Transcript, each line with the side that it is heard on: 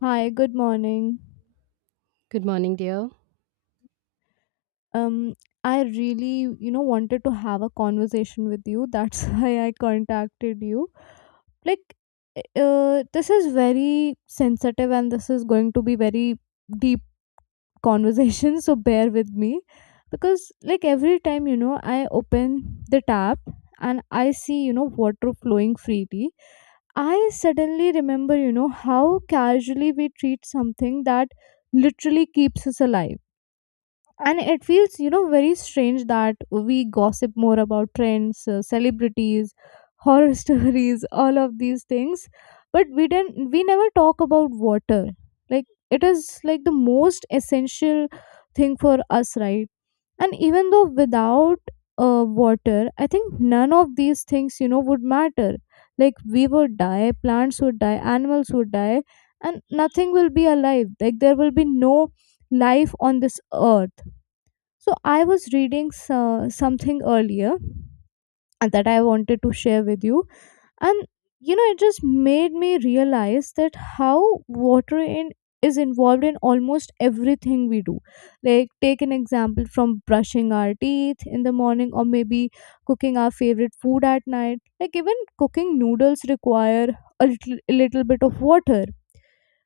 left: Hi, good morning.
right: Good morning, dear.
left: Um, I really, you know, wanted to have a conversation with you. That's why I contacted you. Like, this is very sensitive and this is going to be very deep conversation, so bear with me. Because, like, every time, you know, I open the tap and I see, you know, water flowing freely, I suddenly remember, you know, how casually we treat something that literally keeps us alive, and it feels, you know, very strange that we gossip more about trends, celebrities, horror stories, all of these things, but we never talk about water. Like, it is like the most essential thing for us, right? And even though without water, I think none of these things, you know, would matter. Like, we would die, plants would die, animals would die, and nothing will be alive. Like, there will be no life on this earth. So I was reading something earlier and that I wanted to share with you, and, you know, it just made me realize that how water in is involved in almost everything we do. Like, take an example from brushing our teeth in the morning, or maybe cooking our favorite food at night. Like, even cooking noodles require a little bit of water.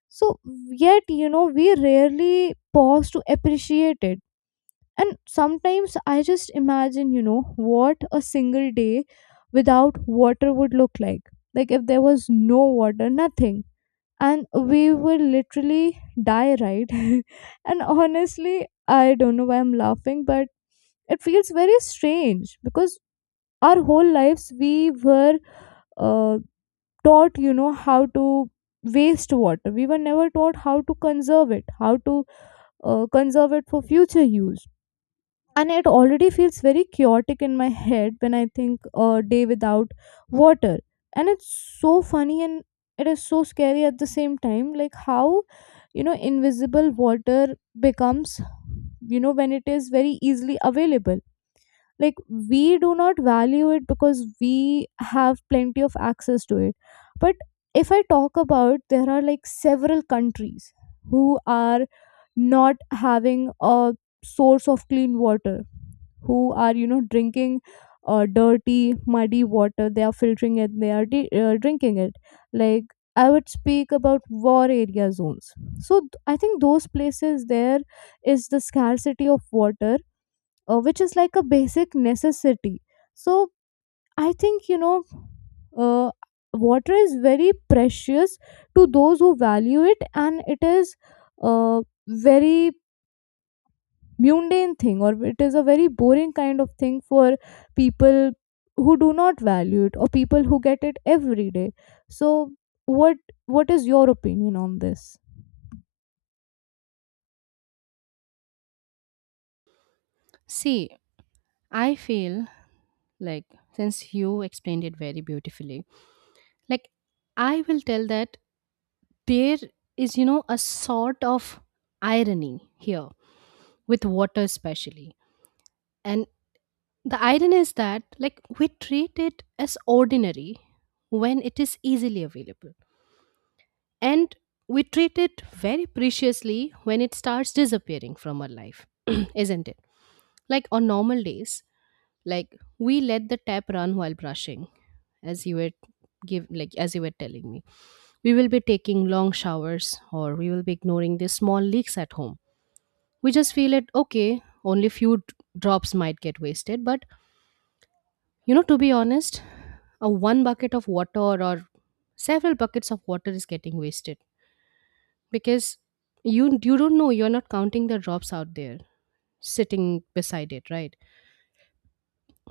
left: So, yet, you know, we rarely pause to appreciate it, and sometimes I just imagine, you know, what a single day without water would look like. Like, if there was no water, nothing. And we will literally die, right? And honestly, I don't know why I'm laughing, but it feels very strange because our whole lives we were uh, taught, you know, how to waste water. We were never taught how to conserve it, how to conserve it for future use. And it already feels very chaotic in my head when I think a day without water. And it's so funny and it is so scary at the same time, like how, you know, invisible water becomes, you know, when it is very easily available. Like, we do not value it because we have plenty of access to it. But if I talk about, there are like several countries who are not having a source of clean water, who are, you know, drinking dirty muddy water. They are filtering it, they are drinking it. Like, I would speak about war area zones. So I think those places, there is the scarcity of water, which is like a basic necessity. So I think, you know, uh, water is very precious to those who value it, and it is a very mundane thing, or it is a very boring kind of thing for people who do not value it, or people who get it every day. So, what what is your opinion on this?
right: See, I feel like since you explained it very beautifully, like I will tell that there is, you know, a sort of irony here with water, especially. And the irony is that, like, we treat it as ordinary when it is easily available, and we treat it very preciously when it starts disappearing from our life, isn't it? Like, on normal days, Like we let the tap run while brushing, as you were as you were telling me. We will be taking long showers or we will be ignoring the small leaks at home. We just feel it okay, only few drops might get wasted, but to be honest, a one bucket of water or several buckets of water is getting wasted because you don't know, you're not counting the drops out there sitting beside it, right?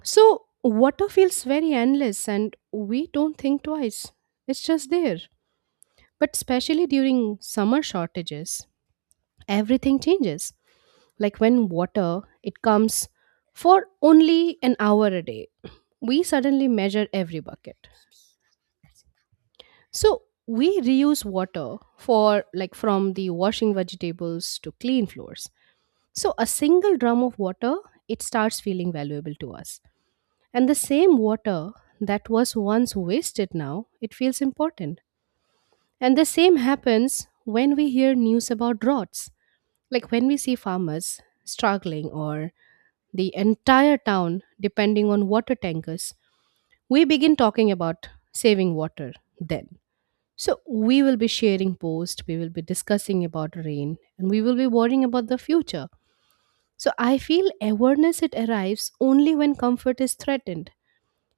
right: So, water feels very endless and we don't think twice. It's just there. But especially during summer shortages, everything changes. Like when water, it comes for only an hour a day. We suddenly measure every bucket. So, we reuse water for like from the washing vegetables to clean floors. So, a single drum of water, it starts feeling valuable to us. And the same water that was once wasted now, it feels important. And the same happens when we hear news about droughts, like when we see farmers struggling or the entire town depending on water tankers. We begin talking about saving water then. So we will be sharing posts, we will be discussing about rain, and we will be worrying about the future. So I feel awareness, it arrives only when comfort is threatened.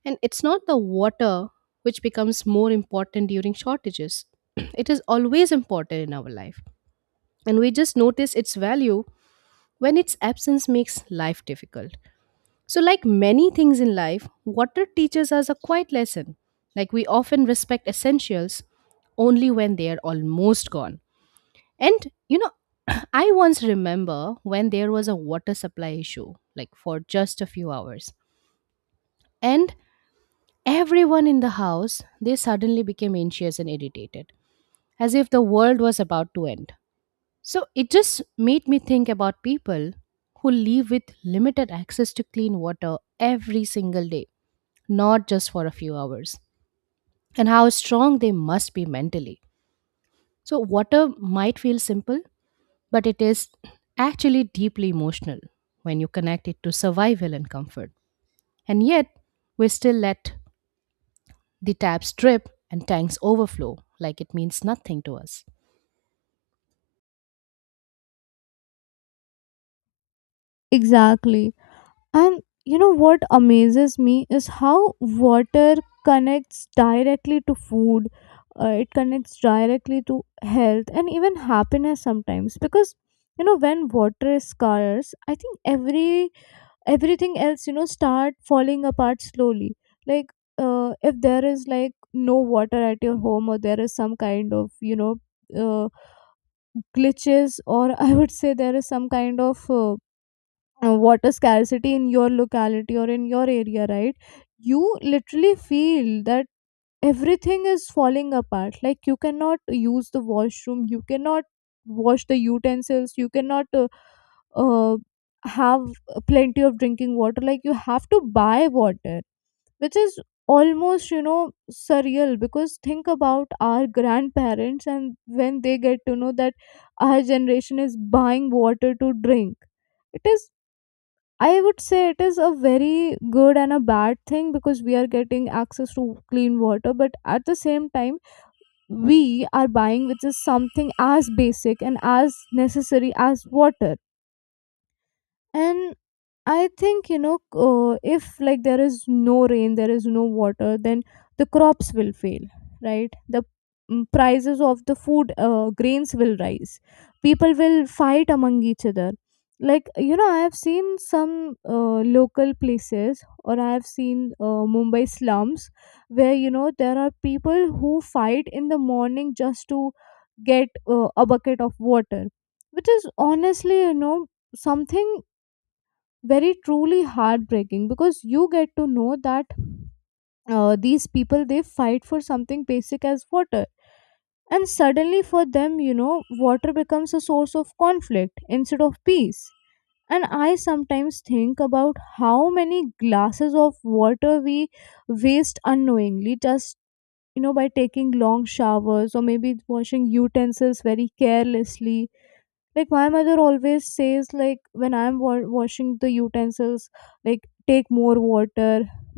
right: And it's not the water which becomes more important during shortages. It is always important in our life. And we just notice its value when its absence makes life difficult. So, like many things in life, water teaches us a quiet lesson. Like, we often respect essentials only when they are almost gone. And you know, I once remember when there was a water supply issue, like for just a few hours. And everyone in the house, they suddenly became anxious and irritated, as if the world was about to end. So it just made me think about people who live with limited access to clean water every single day, not just for a few hours, and how strong they must be mentally. So, water might feel simple, but it is actually deeply emotional when you connect it to survival and comfort. And yet, we still let the taps drip and tanks overflow like it means nothing to us.
left: Exactly. And you know what amazes me is how water connects directly to food, it connects directly to health and even happiness sometimes, because, you know, when water is scarce, I think everything else, you know, start falling apart slowly. Like, if there is like no water at your home, or there is some kind of, you know, uh, glitches, or I would say there is some kind of water scarcity in your locality or in your area, right? You literally feel that everything is falling apart. Like, you cannot use the washroom, you cannot wash the utensils, you cannot uh, have plenty of drinking water. Like, you have to buy water, which is almost, you know, surreal, because think about our grandparents, and when they get to know that our generation is buying water to drink, it is, I would say it is a very good and a bad thing, because we are getting access to clean water, but at the same time, we are buying which is something as basic and as necessary as water. And I think, you know, if like there is no rain, there is no water, then the crops will fail, right? The prices of the food grains will rise. People will fight among each other. Like, you know, I have seen some local places, or I have seen Mumbai slums where, you know, there are people who fight in the morning just to get a bucket of water, which is honestly, you know, something very truly heartbreaking, because you get to know that these people they fight for something basic as water, and suddenly for them, you know, water becomes a source of conflict instead of peace. And I sometimes think about how many glasses of water we waste unknowingly, just, you know, by taking long showers or maybe washing utensils very carelessly. Like, my mother always says, like, when I'm washing the utensils, like, take more water,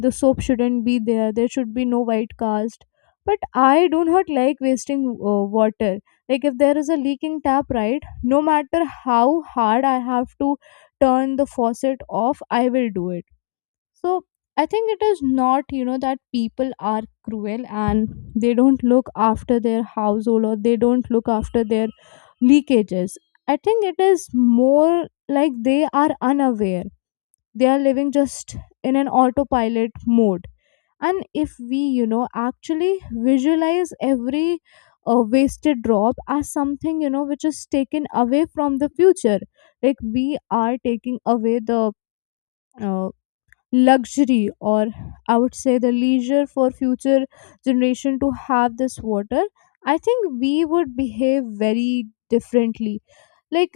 left: the soap shouldn't be there, there should be no white cast. But I do not like wasting water. Like, if there is a leaking tap, right, no matter how hard I have to turn the faucet off, I will do it. So I think it is not, you know, that people are cruel and they don't look after their household or they don't look after their leakages. I think it is more like they are unaware. They are living just in an autopilot mode. And if we, you know, actually visualize every wasted drop as something, you know, which is taken away from the future, like we are taking away the uh, luxury, or I would say the leisure for future generation to have this water, I think we would behave very differently. Like,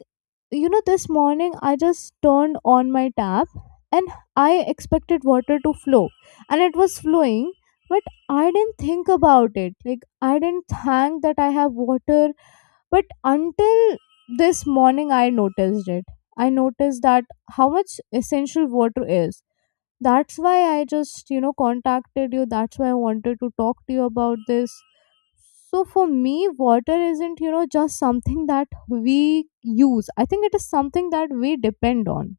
left: you know, this morning I just turned on my tap, and I expected water to flow, and it was flowing, but I didn't think about it. Like, I didn't thank that I have water, but until this morning I noticed it. I noticed that how much essential water is. That's why I just, you know, contacted you. That's why I wanted to talk to you about this. So for me, water isn't, you know, just something that we use. I think it is something that we depend on.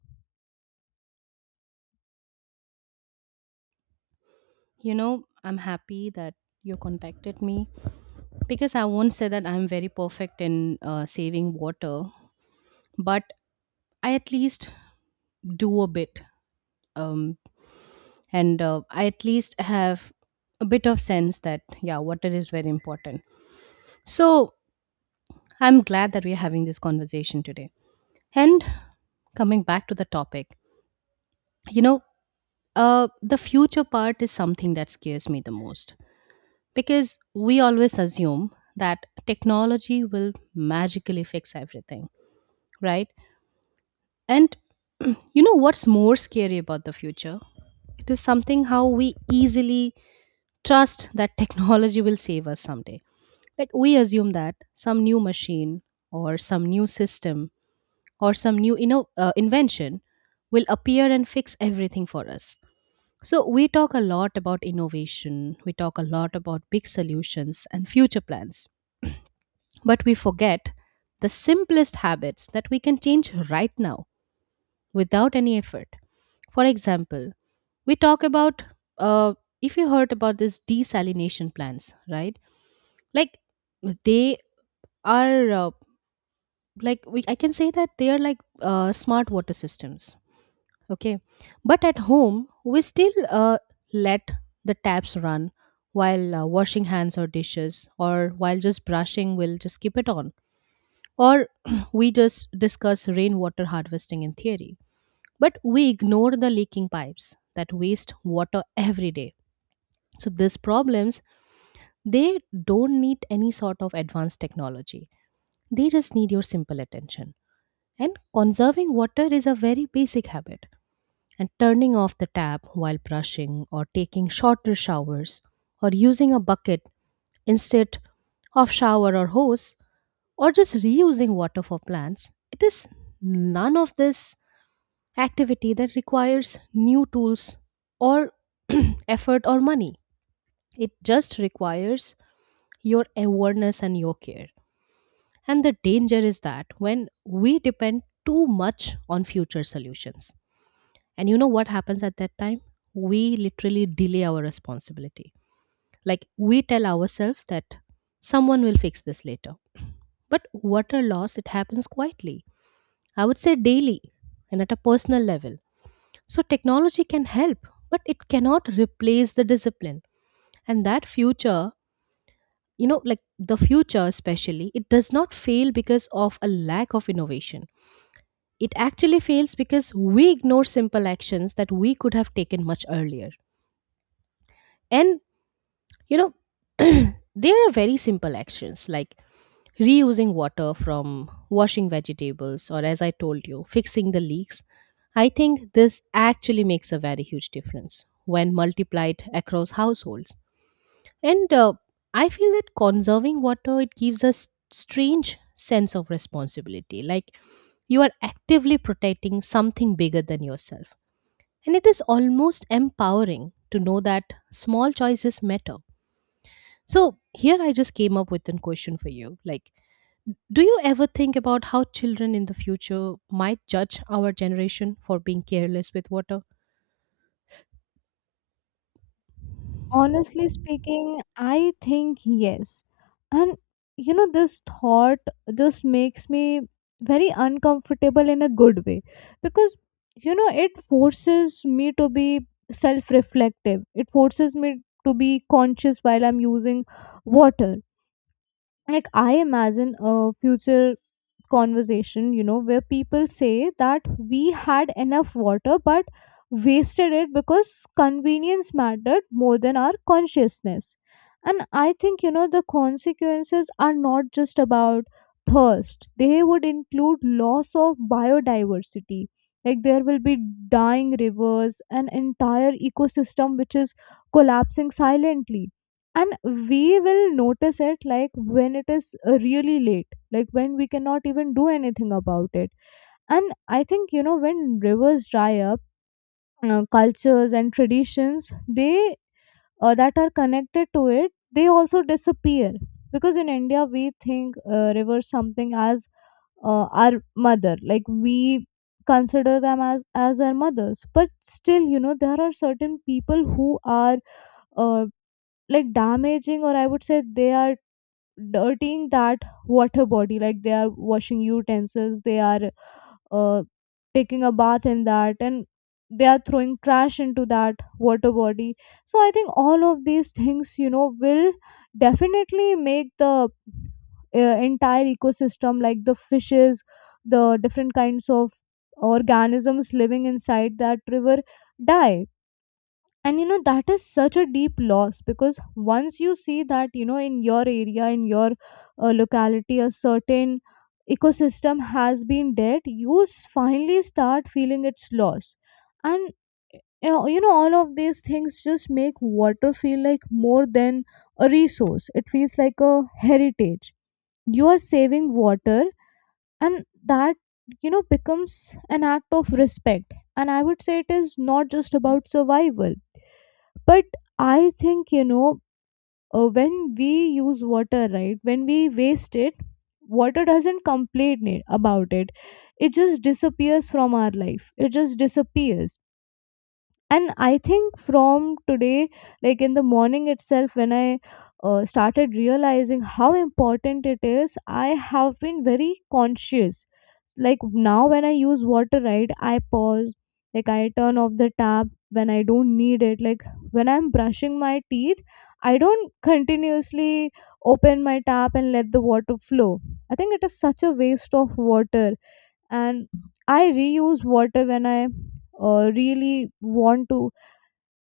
right: You know, I'm happy that you contacted me because I won't say that I'm very perfect in saving water, but I at least do a bit. Um, and I at least have a bit of sense that, yeah, water is very important. So I'm glad that we're having this conversation today. And coming back to the topic, you know, the future part is something that scares me the most, because we always assume that technology will magically fix everything, right? And you know what's more scary about the future? It is something how we easily trust that technology will save us someday. Like, we assume that some new machine or some new system or some new invention will appear and fix everything for us. So we talk a lot about innovation, we talk a lot about big solutions and future plans. But we forget the simplest habits that we can change right now without any effort. For example, we talk about, uh, if you heard about this desalination plants, right? Like, they are I can say that they are like smart water systems. Okay, but at home we still let the taps run while washing hands or dishes, or while just brushing, we'll just keep it on. Or we just discuss rainwater harvesting in theory, but we ignore the leaking pipes that waste water every day. So these problems, they don't need any sort of advanced technology. They just need your simple attention. And conserving water is a very basic habit. And turning off the tap while brushing, or taking shorter showers, or using a bucket instead of shower or hose, or just reusing water for plants, it is none of this activity that requires new tools or effort or money. It just requires your awareness and your care. And the danger is that when we depend too much on future solutions, and you know what happens at that time? We literally delay our responsibility. Like, we tell ourselves that someone will fix this later. But water loss, it happens quietly. I would say daily and at a personal level. So technology can help, but it cannot replace the discipline. And that future, you know, like the future especially, it does not fail because of a lack of innovation. It actually fails because we ignore simple actions that we could have taken much earlier. And, you know, there are very simple actions like reusing water from washing vegetables, or, as I told you, fixing the leaks. I think this actually makes a very huge difference when multiplied across households. And I feel that conserving water, it gives a strange sense of responsibility, like you are actively protecting something bigger than yourself, and it is almost empowering to know that small choices matter. So here I just came up with a question for you, like, do you ever think about how children in the future might judge our generation for being careless with water?
left: Honestly speaking, I think yes. And, you know, this thought just makes me very uncomfortable in a good way, because, you know, it forces me to be self reflective, it forces me to be conscious while I'm using water. Like, I imagine a future conversation, you know, where people say that we had enough water but wasted it because convenience mattered more than our consciousness. And I think, you know, the consequences are not just about thirst, they would include loss of biodiversity. Like, there will be dying rivers, an entire ecosystem which is collapsing silently. And we will notice it like when it is really late, like when we cannot even do anything about it. And I think, you know, when rivers dry up, cultures and traditions they that are connected to it they also disappear, because in India we think rivers something as our mother. Like, we consider them as our mothers, but still, you know, there are certain people who are uh, like damaging, or I would say they are dirtying that water body. Like, they are washing utensils, they are uh, taking a bath in that, and they are throwing trash into that water body. So I think all of these things, you know, will definitely make the entire ecosystem, like the fishes, the different kinds of organisms living inside that river, die. And, you know, that is such a deep loss, because once you see that, you know, in your area, in your locality, a certain ecosystem has been dead, you finally start feeling its loss. And, you know, all of these things just make water feel like more than a resource, it feels like a heritage. You are saving water, and that, you know, becomes an act of respect. And I would say it is not just about survival, but I think you know when we use water right, when we waste it, water doesn't about it. It just disappears from our life. It just disappears. And I think from today, like in the morning itself, when I started realizing how important it is, I have been very conscious. Like, now when I use water right, I pause. Like, I turn off the tap when I don't need it. Like, when I'm brushing my teeth, I don't continuously open my tap and let the water flow. I think it is such a waste of water. And I reuse water when I really want to.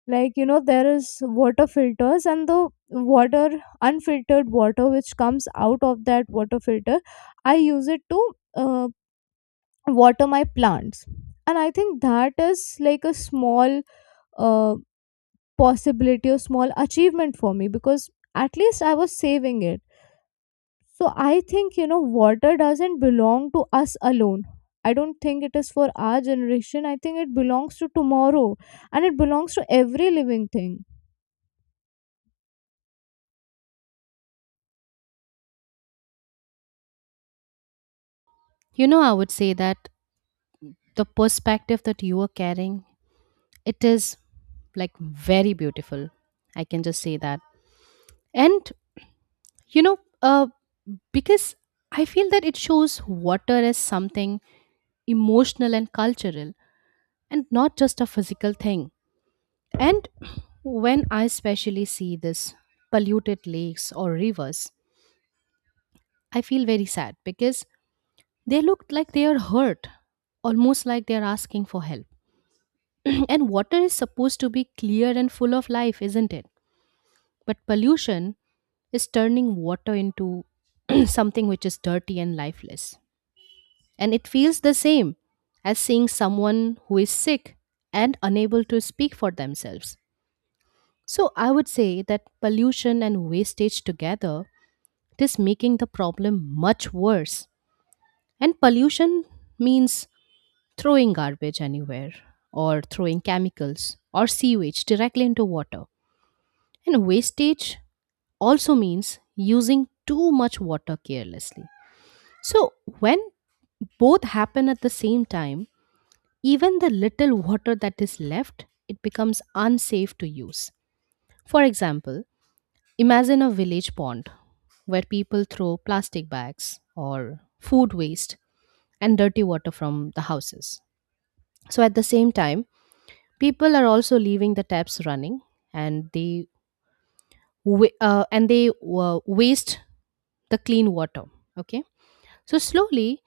left: Like, you know, there is water filters and the water, unfiltered water which comes out of that water filter, I use it to uh, water my plants. And I think that is like a small, uh, possibility or small achievement for me, because at least I was saving it. So I think, you know, water doesn't belong to us alone. I don't think it is for our generation. I think it belongs to tomorrow, and it belongs to every living thing.
right: You know, I would say that the perspective that you are carrying, it is like very beautiful. I can just say that. And you know, because I feel that it shows water as something emotional and cultural and not just a physical thing. And when I especially see this polluted lakes or rivers, I feel very sad because they look like they are hurt, almost like they are asking for help. And water is supposed to be clear and full of life, isn't it? But pollution is turning water into something which is dirty and lifeless. And it feels the same as seeing someone who is sick and unable to speak for themselves. So I would say that pollution and wastage together, it is making the problem much worse. And pollution means throwing garbage anywhere, or throwing chemicals or sewage directly into water. And wastage also means using too much water carelessly. So, when both happen at the same time, even the little water that is left, it becomes unsafe to use. For example, imagine a village pond where people throw plastic bags or food waste and dirty water from the houses. So, at the same time, people are also leaving the taps running, and they waste the clean water. Okay, so slowly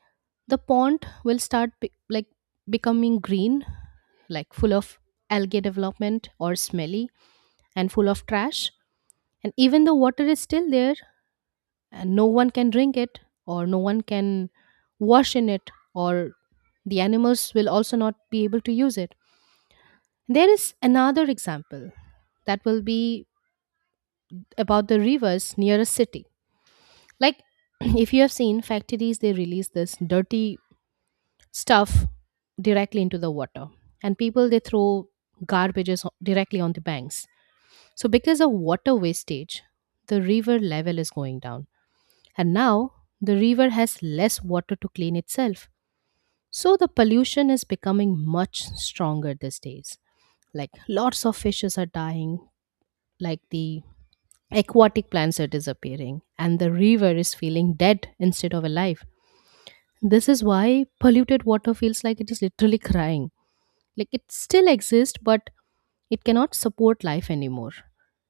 right: the pond will start becoming green, like full of algae development, or smelly and full of trash. And even though water is still there, and no one can drink it, or no one can wash in it, or the animals will also not be able to use it. There is another example that will be about the rivers near a city. Like, if you have seen factories, they release this dirty stuff directly into the water, and people they throw garbages directly on the banks. So, because of water wastage, the river level is going down, and now the river has less water to clean itself. So, the pollution is becoming much stronger these days. Like, lots of fishes are dying, like the aquatic plants are disappearing, and the river is feeling dead instead of alive. This is why polluted water feels like it is literally crying. Like, it still exists, but it cannot support life anymore.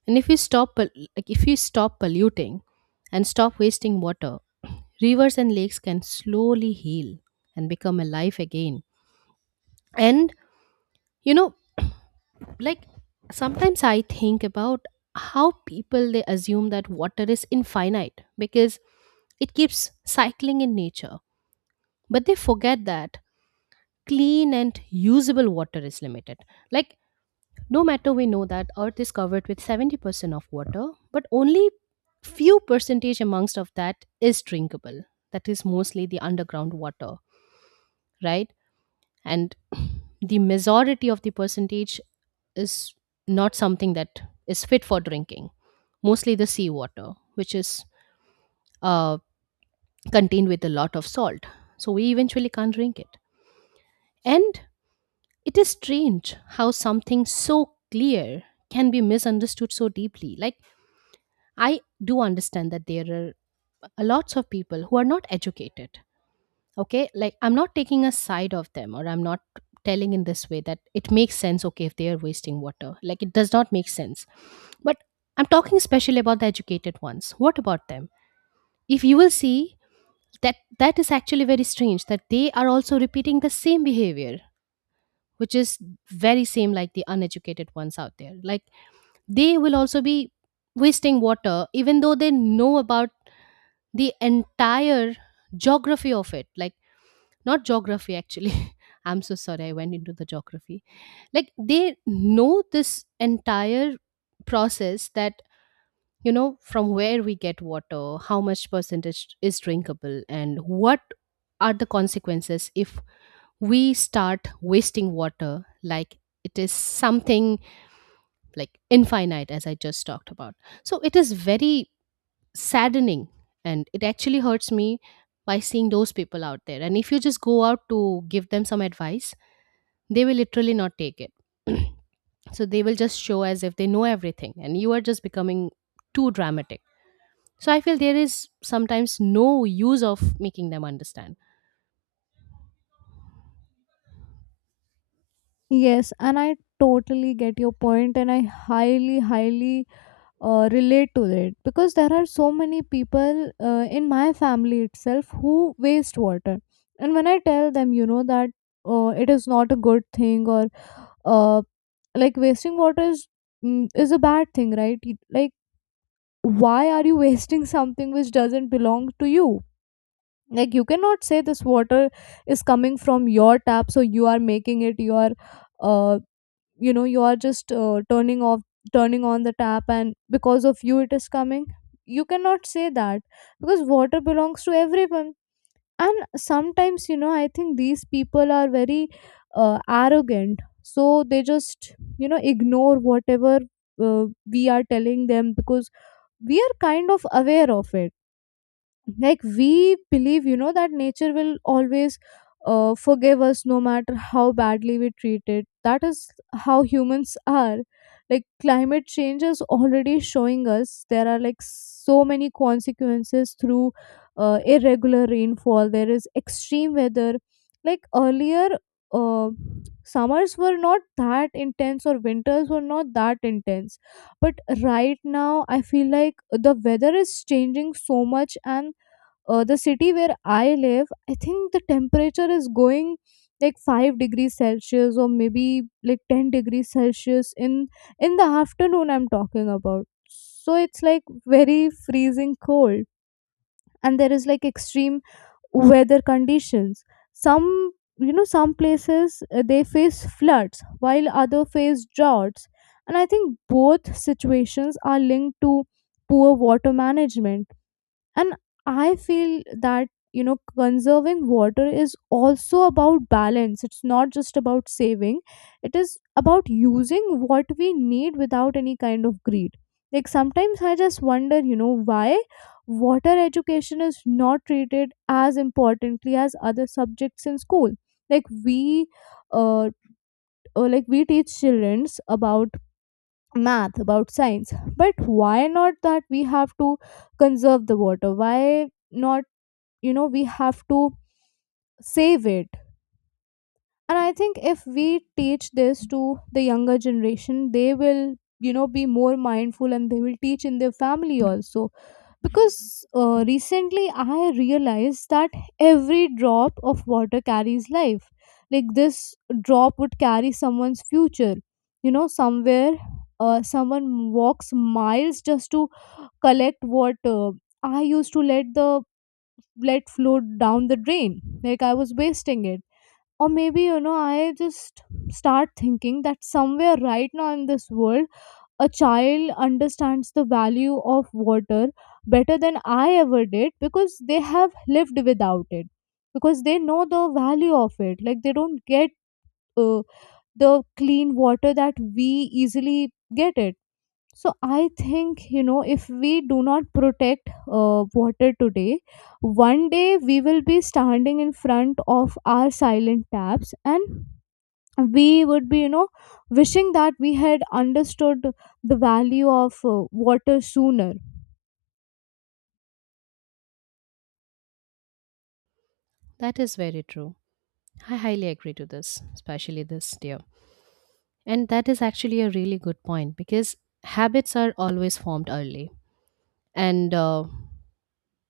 right: And if we stop if we stop polluting and stop wasting water, rivers and lakes can slowly heal and become alive again. And, you know, like, sometimes I think about how people, they assume that water is infinite because it keeps cycling in nature, but they forget that clean and usable water is limited. Like, no matter, we know that earth is covered with 70% of water, but only few percentage amongst of that is drinkable. That is mostly the underground water, right? And the majority of the percentage is not something that is fit for drinking, mostly the seawater, which is uh, contained with a lot of salt. So we eventually can't drink it. And it is strange how something so clear can be misunderstood so deeply. Like, I do understand that there are a lots of people who are not educated. Okay, like, I'm not taking a side of them or I'm not telling in this way that it makes sense. Okay, if they are wasting water, like it does not make sense. But I'm talking especially about the educated ones. What about them? If you will see, that is actually very strange that they are also repeating the same behavior, which is very same like the uneducated ones out there. Like, they will also be wasting water even though they know about the entire geography of it. Like, not geography actually. I'm so sorry, I went into the geography. Like, they know this entire process, that from where we get water, how much percentage is drinkable, and what are the consequences if we start wasting water. Like, it is something like infinite, as I just talked about. So it is very saddening, and it actually hurts me by seeing those people out there. And if you just go out to give them some advice, they will literally not take it. So they will just show as if they know everything and you are just becoming too dramatic. So I feel there is sometimes no use of making them understand.
left: Yes, and I totally get your point, and I highly, highly relate to it, because there are so many people in my family itself who waste water. And when I tell them, you know, that it is not a good thing, or uh, like wasting water is, is a bad thing, right? Like, why are you wasting something which doesn't belong to you? Like, you cannot say this water is coming from your tap, so you are making it your. Uh, you know, you are just turning on the tap, and because of you it is coming. You cannot say that, because water belongs to everyone. And sometimes, you know, I think these people are very arrogant, so they just, you know, ignore whatever uh, we are telling them, because we are kind of aware of it. Like, we believe, you know, that nature will always forgive us no matter how badly we treat it. That is how humans are. Like, climate change is already showing us there are like so many consequences through irregular rainfall. There is extreme weather. Like, earlier, uh, summers were not that intense or winters were not that intense, but right now I feel like the weather is changing so much. And the city where I live, I think the temperature is going like 5 degrees celsius or maybe like 10 degrees celsius in the afternoon I'm talking about. So it's like very freezing cold, and there is like extreme weather conditions. Some, you know, some places they face floods while other face droughts. And I think both situations are linked to poor water management. And I feel that, you know, conserving water is also about balance. It's not just about saving, it is about using what we need without any kind of greed. Like, sometimes I just wonder, you know, why water education is not treated as importantly as other subjects in school. like we uh, like we teach children about math, about science, but why not that we have to conserve the water? Why not, you know, we have to save it? And I think if we teach this to the younger generation, they will, you know, be more mindful, and they will teach in their family also. Because recently I realized that every drop of water carries life. Like, this drop would carry someone's future. You know, somewhere, someone walks miles just to collect water. I used to let flow down the drain. Like, I was wasting it. Or maybe, you know, I just start thinking that somewhere right now in this world, a child understands the value of water better than I ever did, because they have lived without it, because they know the value of it. Like, they don't get uh, the clean water that we easily get it. So I think, you know, if we do not protect water today, one day we will be standing in front of our silent taps, and we would be, you know, wishing that we had understood the value of water sooner.
right: That is very true. I highly agree to this, especially this dear. And that is actually a really good point, because habits are always formed early, and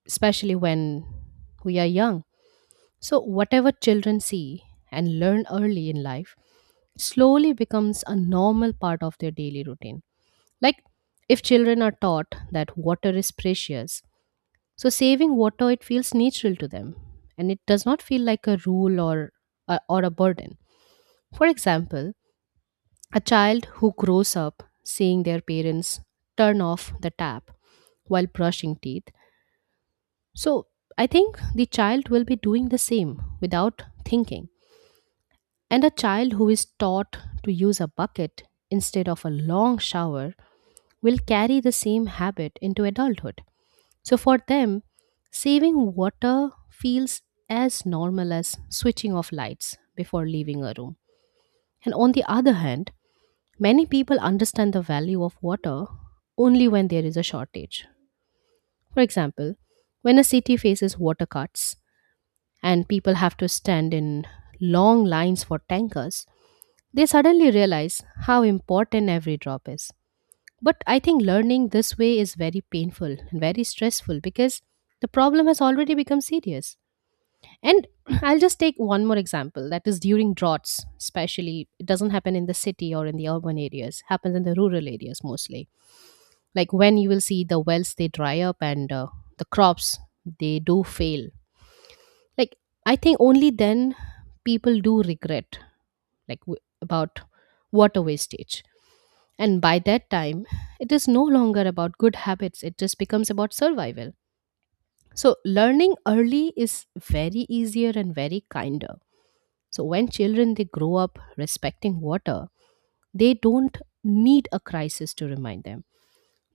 right: especially when we are young. So whatever children see and learn early in life slowly becomes a normal part of their daily routine. Like, if children are taught that water is precious, so saving water, it feels natural to them, and it does not feel like a rule or a burden. For example, a child who grows up seeing their parents turn off the tap while brushing teeth. So I think the child will be doing the same without thinking. And a child who is taught to use a bucket instead of a long shower will carry the same habit into adulthood. So for them, saving water feels as normal as switching off lights before leaving a room. And on the other hand, many people understand the value of water only when there is a shortage. For example, when a city faces water cuts and people have to stand in long lines for tankers, they suddenly realize how important every drop is. But I think learning this way is very painful and very stressful, because the problem has already become serious. And I'll just take one more example, that is during droughts, especially. It doesn't happen in the city or in the urban areas, happens in the rural areas mostly. Like, when you will see the wells, they dry up, and the crops, they do fail. Like, I think only then people do regret, like, about water wastage. And by that time, it is no longer about good habits, it just becomes about survival. So, learning early is very easier and very kinder. So when children, they grow up respecting water, they don't need a crisis to remind them.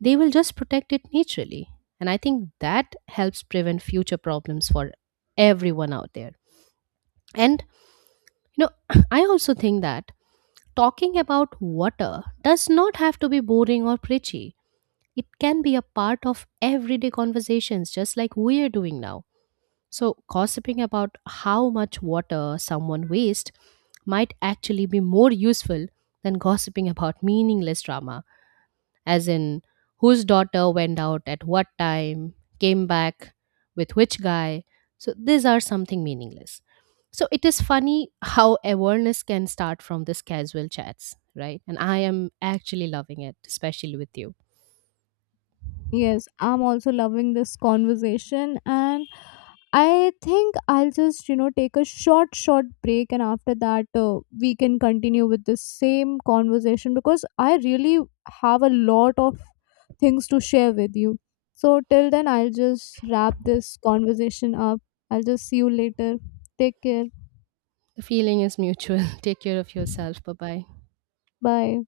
right: They will just protect it naturally. And I think that helps prevent future problems for everyone out there. And I also think that talking about water does not have to be boring or preachy. It can be a part of everyday conversations just like we are doing now. So gossiping about how much water someone wastes might actually be more useful than gossiping about meaningless drama, as in whose daughter went out at what time, came back with which guy. So, these are something meaningless. So, it is funny how awareness can start from these casual chats, right? And I am actually loving it, especially with you.
left: Yes, I'm also loving this conversation. And I think I'll just, you know, take a short break, and after that we can continue with the same conversation, because I really have a lot of things to share with you. So till then, I'll just wrap this conversation up. I'll just see you later. Take care.
right: The feeling is mutual. Take care of yourself. Bye bye.
left: Bye.